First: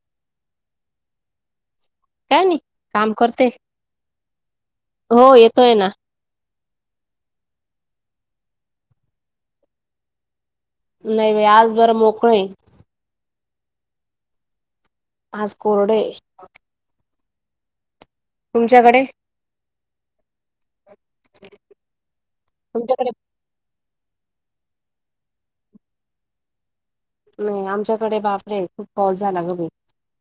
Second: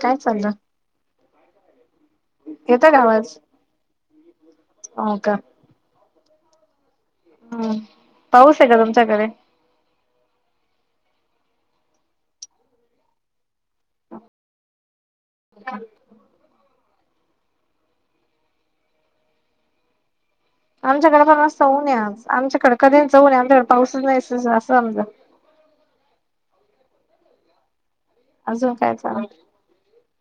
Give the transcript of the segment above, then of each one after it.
काय चालू काय नाई येतं का काम आवाज करतेय. हो येतोय ना. हं पाऊस आहे का तुमच्याकडे? नाही बाई आज जरा मोकळ है. आज कोरड है. तुमच्याकडे? आमच्याकडपण अस ऊन हे आज आमच्याकडे तुमच्याकडे कधीच ऊन आहे, आमच्याकडे पाऊसच नाही असं आमच् नाही आमच्याकडे बापरे! अजून खूप काय पाऊस चालू झाला ग बाई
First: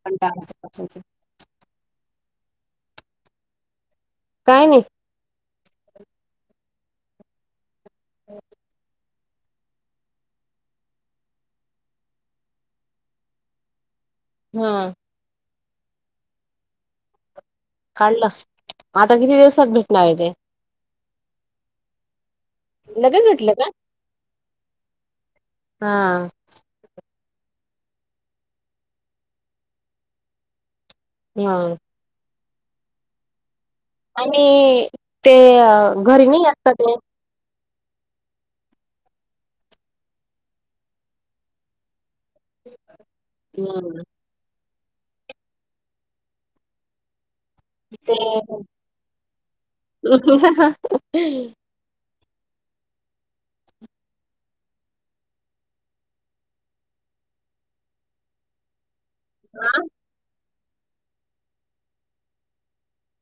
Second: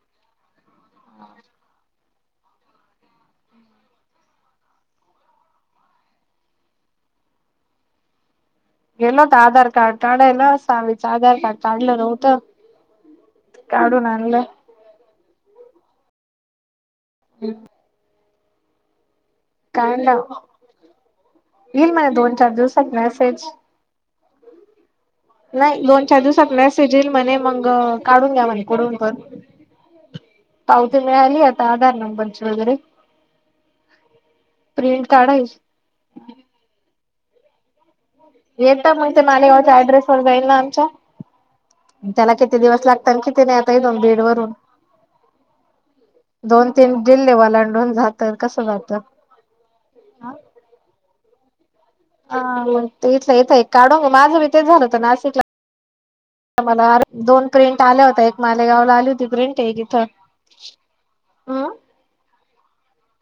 कंटाळा आला पावसाचा. हा काय नाही. हो गेलो होतो आधार कार्ड काढायला सावीच आधार कार्ड काढलं नव्हतं. काढून आणलं. हं हम् काढलास आता किती दिवस काढलं. येईल मग दोन-चार दिवसात लगेच मेसेज. भेटलं का नाही दोन-चार हा दिवसात मेसेज येईल म्हणे मंग काढून घ्या म्हणे कुढून पण. पावती मिळाली हा आता आधार नंबरची वगैरे. आणि प्रिंट ते काढायची घरी नाही आता ते येत मग ते मालेगावच्या ॲड्रेस वर जाईल ना आमच्या त्याला किती दिवस लागत आणि किती नाही आता इथून हम्म बीड वरून दोन तीन जिल्हे वलां ते हा मग तेच हाय इथं एक काढून माझं बी तेच झालं होत नाशिकला मला अर दोन प्रिंट आल्या होत्या एक मालेगावला आली हो् ती दुसरी प्रिंट हा एक इथं अ्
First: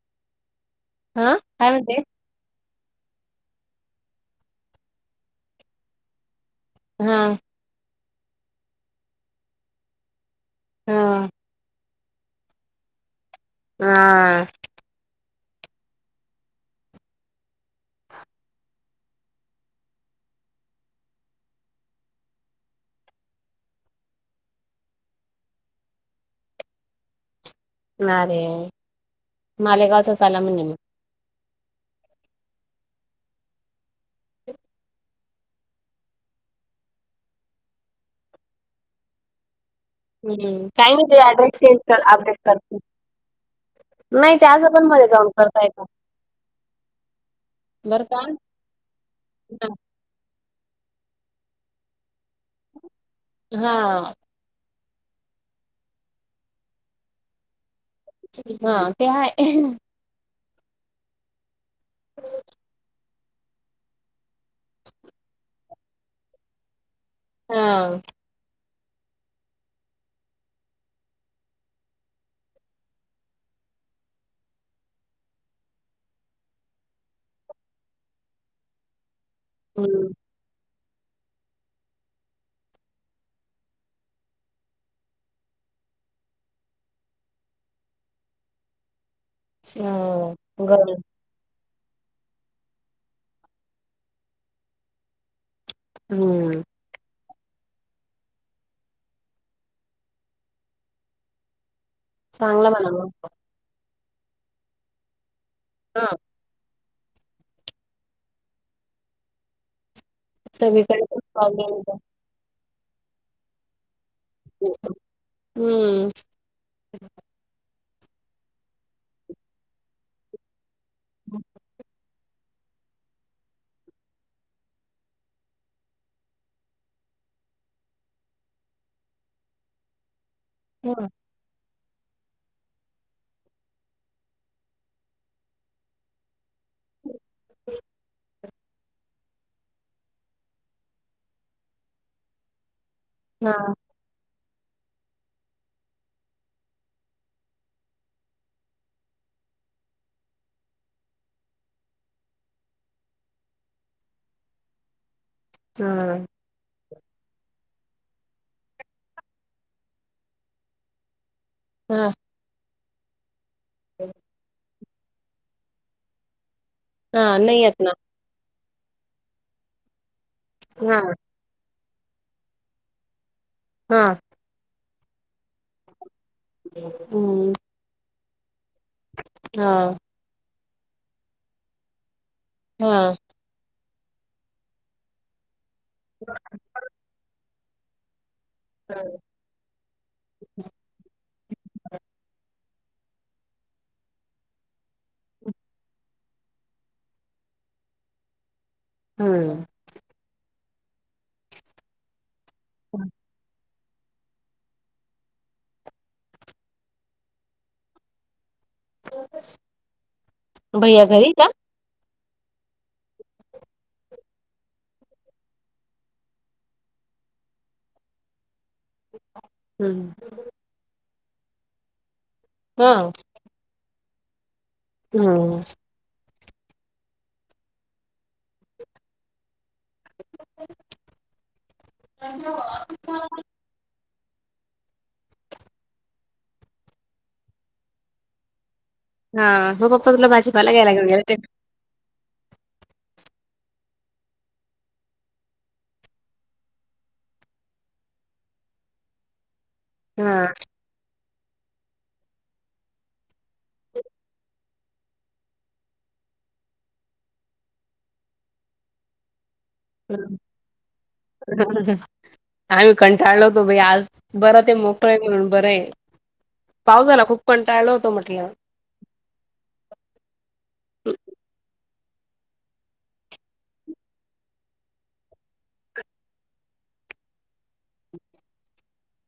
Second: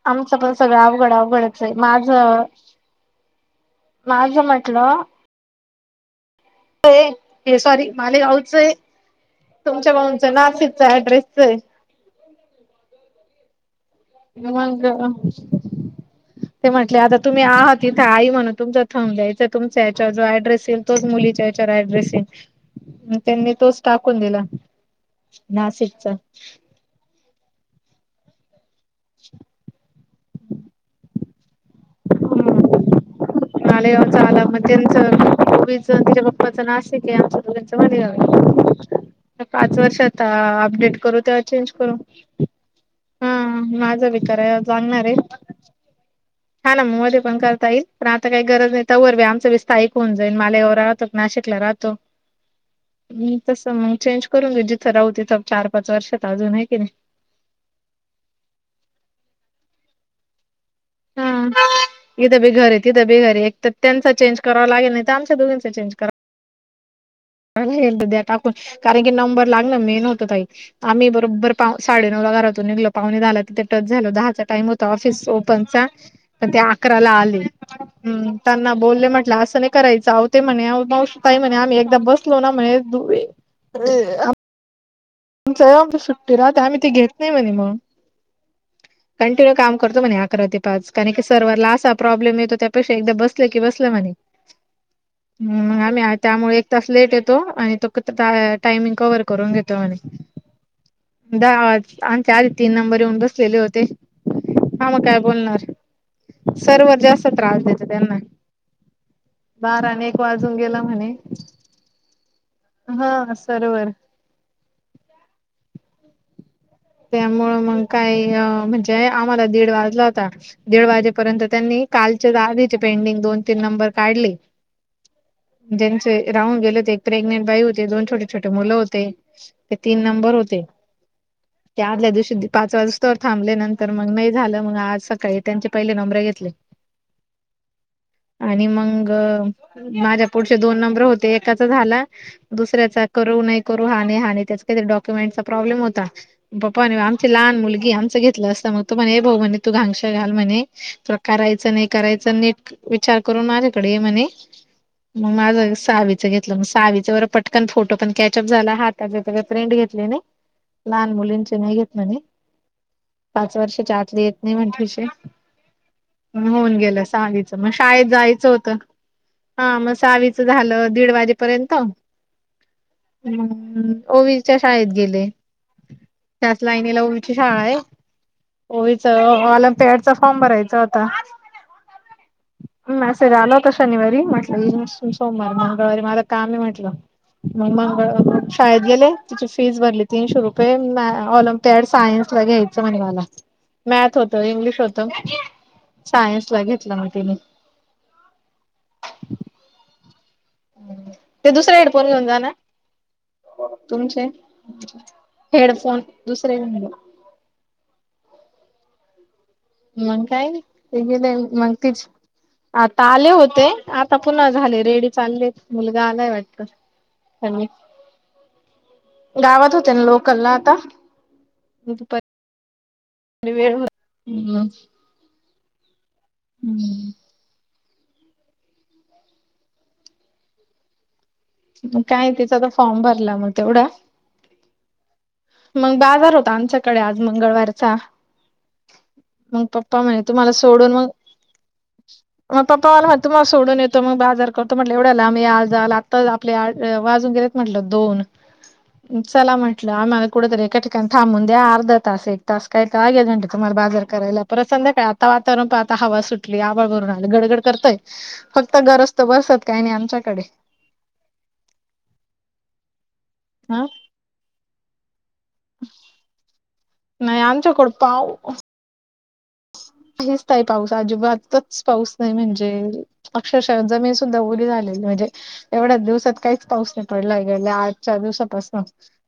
आमचं पण सगळं अवघड हा अवघडच काय हे म्हणते माझं माझ म्हटलं हा हे सॉरी मालेगावचं हाय तुमच्या भाऊंच नाशिकच्या हा ॲड्रेसच आहे. हा मंग ते म्हटले आता तुम्ही आहात इथं आई म्हणून तुमचा थांबलय, ह्याचा तुमच्या ह्याच्यावर जो ॲड्रेस येईल तोच मुलीच्या याच्यावर ॲड्रेस येईल, मग त्यांनी तोच टाकून दिला. नाशिकचा. नारे मालेगावचाच आला म्हणे म्. मालेगावचा आला म् त्याचं ओवीच तिच्या पप्पाच नाशिक आहे आमच्या दोघांचं मालेगाव आहे तर, पाच वर्षात आता हम्म काही अपडेट नाही करू ते तेव्हा ऍड्रेस चेंज करू. कर अपडेट करतील. हा माझा बी नाही ते कराय असं पण जाणार मध्ये हाय जाऊन करता येतं. हा ना म मध्ये पण करता येईल बरं पण का आता काय गरज नाही तवर बी आमंच बी स्ताइक होऊन जाईन मालेगावला राहतो नाशिकला राहतो नी तस मग हा चेंज करून घेऊ जिथं राहू तिथं चार पाच वर्ष आहेत अजून आहे की नाही हा ते हाय हा इथं बी घर हेत तिथं बी घर एक तर त्याचा चेंज करावा लागेल नाही तर आमच्या दोघींचा चेंज करा म्हणलं हा. एकदा द्या टाकून कारण की नंबर लागन मेन होतं ताई आम्ही बरोबर पा साडे नऊ ला घरातून निघलो पावणे दहाला तिथे टच झालो दहाच टाईम तो ऑफिस ओपनचा पण ते अकरा ला आले त्यांणा बोले म्हटल तस नाही करायचं हम्म अहो ते म्हणे आहो मावशी ताई म्हणे आम्ही ऐकदा बसलोना म्हणे आमच ऑफिस सुट्टी राहते आम्ही ती घेत नाही म्हणे म कंटिन्यू काम करतो म्हणे अकरा ते हम्म पाच गर कारण की सव्हर ला असा प्रॉब्लेम येतो त्या पेक्षा ऐकदा बसल की बसल म्हणे म आम्ही त्यामुळं हम्म एक तास लेट येतो आणि तो काय टायमिंग कवर करून घेतो म्हणे दहा आमच्या आधी चांगलं तीन म्हणा नंबर मग येऊन बसलेले होते हा मग काय बोलणार हा सर्वर जास्त त्रास देतो त्यांना बारा ने एक वाजून गेला सगळीकडे म्हणे तेच प्रॉब्लेम येतात. हा सर्वर हू त्यामुंळ मग काय म्हणजे आम्हाला दीड वाजला होता दीड वाजेपर्यंत त्यांनी कालचेच आधीचे पेंडिंग दोन तीन नंबर काढले ज्यांचे राहून गेले होते एक प्रेग्नेंट बाई होती दोन छोटे छोटे मुलं होते ते तीन नंबर होते हा ते आदल्या दिवशी पाच वाज तवर थांबले नंतर मग नाही झालं मग आज सकाळी त्यांचे पहिले नंबर घेतले आणि मग माझ्या पुढचे दोन नंबर होते एकाच झाल दुसऱ्याचा करू नाही करू हा नाही हा त्याच काहीतरी डॉक्युमेंटचा प्रॉब्लेम होता पप्पा आणि आमची लहान मुलगी आमचं घेतलं असत मग तू म्हणे हे भाऊ म्हणे तू घांगशा घाल म्हणे करायचं नाही करायचं नीट विचार करून माझ्याकडे ये म्हणे मग माझ म हा. सावीच घेतलं मग सावीच वर पटकन फोटो पण कॅचअप झाला हाताच काय प्रिंट घेतली नई लहान मुलींचे नाही घेत हा म्हणे पाच वर्षाच्या आतली येत नाही ठशे मग होऊन गेल हा, सावीच नाही म येत ना शाळेत जायचं होतं हा म सावीच् झालं हा दीड वाजे पर्यंत हा ओवीच्या शाळेत गेले त्याच लाईनीला ओवीची हम्म शाळा आहे ओविच वाला हा त्याच चा फॉर्म भरायचा होता हा. मेसेज आला शनिवारी म्हटलं सोमवारी मंगळवारी मला काम आहे म्हटलं मग मंगळ शाळेत गेले तिची फीस भरली तीनशे रुपये- ऑलिम्पिड सायन्स ला घ्यायचं म्हणे मला मॅथ्स होत इंग्लिश होत सायन्स ला घेतलं म तिने हू ते दुसर हेडफोन घेऊन जा ना [inaudible] तुमचे हेडफोन दुसरे घेऊन जा [unintelligible] मग काय, ते भैया घरी गेले का? मग तेच आता आले होते, आता पुन्हा झाले रेडी चालले मुलगा आलाय वाटतं. हल्ली गावात होते ना हम्म लोकलला आता,, प हां. [unintelligible] हम्म. हम्म. मग काय तिचा तो फॉर्म हम्म. भरला मग तेवढा. मंग बाजार होत आमच्याकडे आज मंगळवारचा. मग हां. पप्पा म्हणे तुला तु मला भाजीपाला सोडून घ्यायला घेऊन मग गेले ते मग पप्पा मला-म्हण तुम्हाला सोडून येतो, मग बाजार करतो, म्हटलं एवढ्या लांब या जाय -आपले आठ- अ वाजून गेलेत म्हटलं दोन, चला म्हटलं आम्हाला हां. कुठेतरी एका ठ काणी थांबून द्या, अर्ध तास एक तास काय का- घ्यायचं म्हटलं तुम्हाला बाजार करायला, परत संध्याकाळ -ता वातावरण पण आता हवा सुटली, आभाळ भरून आलं गडगड करतय, फक्त गरज तो बसत काही नाही हं. आमच्याकडे, आम्ही कंटाळलो होतो बाई, हा आज बरं ते मोकळा आहे म्हणून. बरंय पावसाला नाही खूप आमच्याकडे कंटाळलो होतो म्हटलं. काहिच नाही पाऊस, अजिबातच पाऊस नाही म्हणजे अक्षरशः जमीन सुद्धा उली झालेली म्हजे एवढ्या दिवसात काहीच पाऊस नाही पडला गेल्या आजच्या दिवसापासनं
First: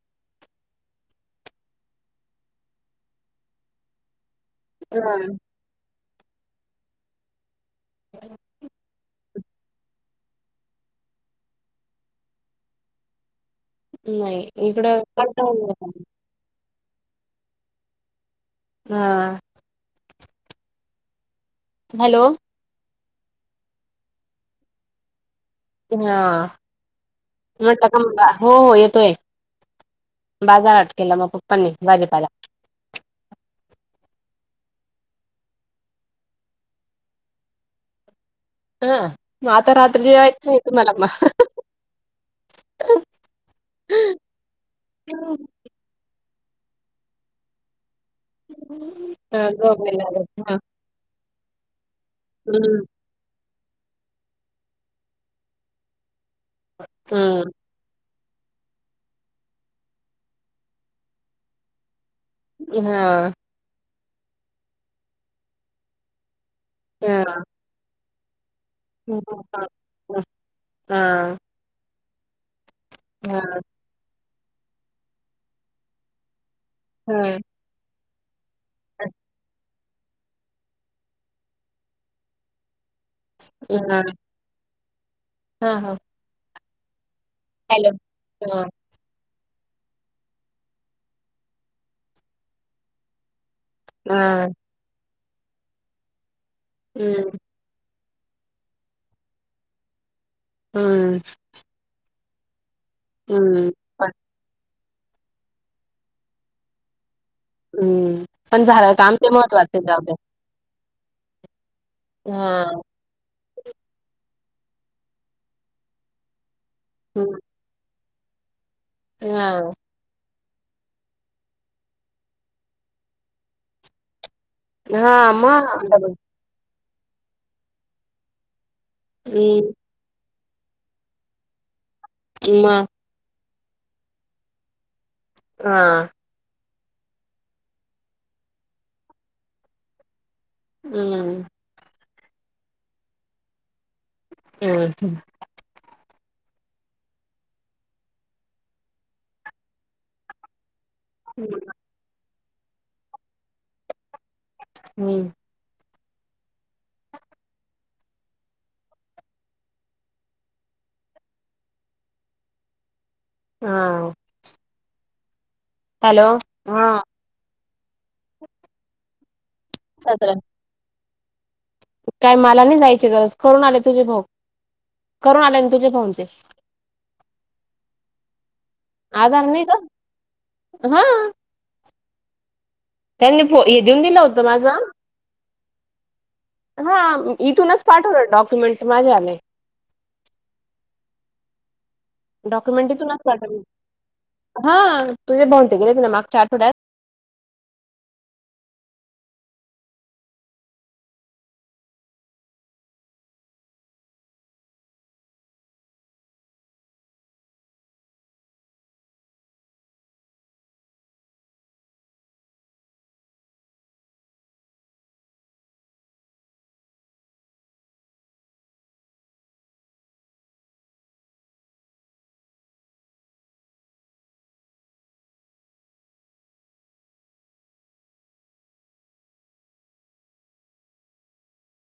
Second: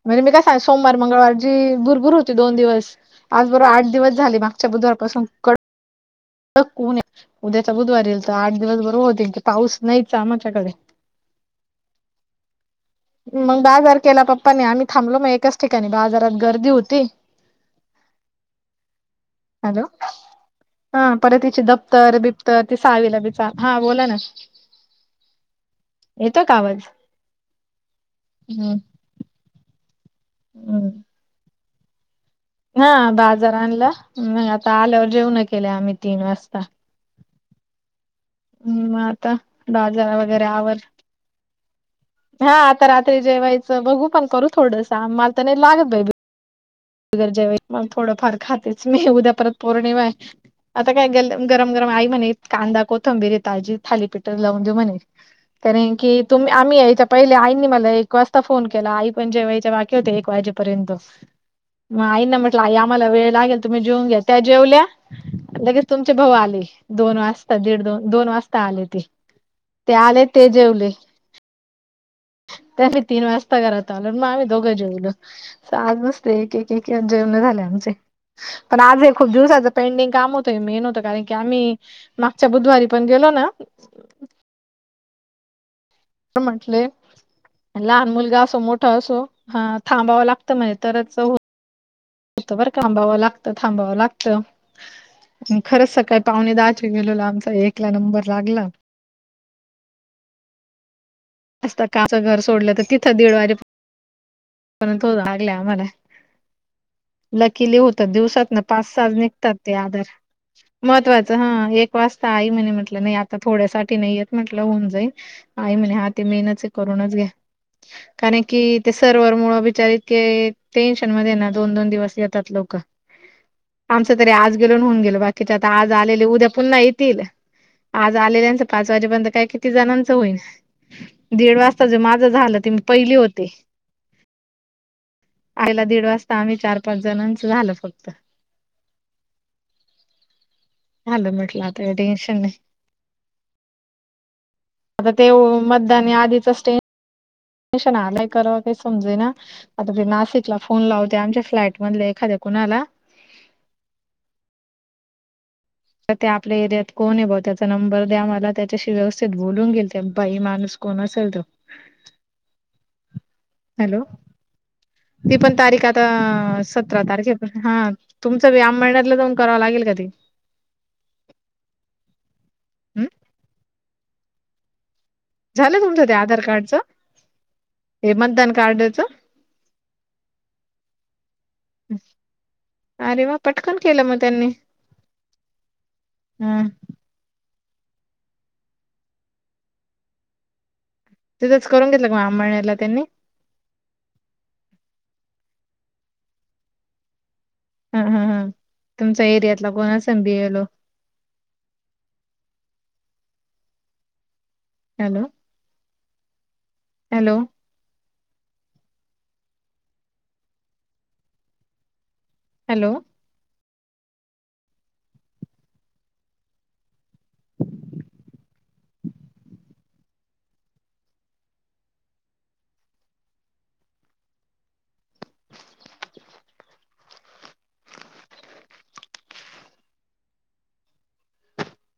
म्हणजे मी काय सांग सोमवार मंगळवार जी भुरभूर होती दोन दिवस, आज बरोबर आठ दिवस झाले बा -च बुधवारपासून हां. कड क- उद्याचा बुधवारी येईल तर आठ दिवस बरोबर होतील की पाऊस नाहीच आमच्याकडे. मग बाजार केला नाही पप्पाने, आम्ही इकडं थांबलो मग एकाज कंटाळलो होतो ठिकाणी आम्ही. बाजारात गर्दी होती. हा. हॅलो! हां परत हिचे दप्तर हॅलो. बी तर ती साहावीला बीचा, हा बोला ना. येतो हां, का आवाज म्हटल का मग हो हो हम्म येतोय. हम्म बाजारहाट केला मग पप्पानी, भाजीपाला. हा बाजार आणला,, मग आता आल्यावर जेवनं केले आम्ही तीन वाजता. हम्म आता बाजार वगैरे आवर म हा आता रात्री जेवायचं, बघू पण करू थोडंस, मला तर नाही लागत बाई जेवायच्या वेळी थोडंफार खातेच मी, उद्या हां, परत झोप नाही पौर्णिमा आहे लागत. हां. आता काय गर गरम गरम आई म्हणे कांदा हं, कोत कोथंबीर आहे ताजी थालीपीठच लावून देऊ म्हणे, कारण की तुम्ही आम्ही यायच्या पहिले हं. आईंनी मला एक क वाजता फोन केला, आई पण जेवायच्या बाकी होत्या एक वाजेपर्यंत, म आई ना म्हटलं, आई आम्हाला वेळ हां. लागेल तूम्ही जेऊन घ्या. त्या जेवल्या, लगेच तुमचे भाऊ आले, दोन हां. वाजता दीड दोन दोन वाजता आले. ते हां. आले ते जेवले. हां. त्यात मी तीन हां, वाजता घरात आलो मग आम्ही दोघं जेवलो, चालू असतय एक एक तेव्हा हां, जेवणं झाले आमचे, पण आज बी खुप दिवसाच पेंडिंग काम होतं हे मेन होतं कारण की आम्ही मागच्या बुधवारी् [unintelligible] हा हा. म्हटले अन लहान मुलगा असो हां, मोट् -ठा असो हा थांबाव लागतं म्हणे तरच हो -तं बर का थांबावं लागतं थांबाव हां, लागतं खरच सकाळी पावणे दहा तिथे गेलेलो हं, आमचा एक ला नंबर लागला हं. सकाळचं घर सोडलं त तिथं दीड हं. पण वाजेपर्यंत [unintelligible] लागल्या आम्हाला. लकीली होतात हं, दिवसात न पण पाच झालं सा च काम निघतात ते महत्वाचं आहे, जाऊ आधार, द्या. महत्वाच हा एक वाजता आई म्हणे हां, म्हटलं नई आता थोड्यासाठी नई येत म्हटलं हुऊन जाईन आई म्हणे हा ते मेनचे् करूनच घ्या हं, कारण की ते सर्वर मुळं हां, बीचारी ईतके् टेन्शन मध्ये ना दोन दोन दिवस येतात लोकं आमचं तरी आज गेलो न हुऊन गेलं हां, बाकीचे आता मग आज डबल आलेले उद्या पुन्हा येतील, आज आलेल्यांचं पाच वाजेपर्यंत काय किती हं, जणांचं होईन. दीड वाजता जे माझं झालं तीं म मग पईली होते. आईला दीड हां, वाजता आम्ही चार पाच जणांचं झालं फक्त. झालं हं, म्हटलं आता टेन्शन नई. हं, आता हं, ते म त्यानी आधीचा स्टे टेन्शन आलं करावं काई समजेना आता ते नाशिकला फोन लावते आमच्या फ्लॅट मधल्या एखाद्या कुणाला? हम्म. त त्या आपल्या एरियात कोणे ब्वा त्याचा नंबर द्या मला त्याच्याशी व्यवस्थित बोलून घेईल ते बाई माणूस कोण असेल त हॅलो हां. ती पण तारीख आता हॅलो, हां, सतरा तारीखेपा हा तुमचं बी अम्मळनेरला जाऊन करावं लागेल का ते? [unintelligible] काय मला नी हम्म जायची गरज करून आले तुझे भाऊ करून आले ना झालं तुझे तुमचं ते भाऊंचे. आधार कार्डच्? हे मतदान कार्डचं. आधार नाही का? हां, अरे वा त्यांनी फो पटकन हे देऊन केलं म दिलं होतं त्यांनी. माझं. हम्. हा इथूनच पाठवले डॉक्युमेंट माझ्या वाले. तिथंच करून घेतलं का म अमळनेरला डॉक्युमेंट त्यांनी? इथूनच हा तुझे भाऊंन ते गेले होते मागच्या आठवड्यात. हा हा हा तुमचा एरियातला कोण असेन B. L. O. Hello hello hello [inaudible]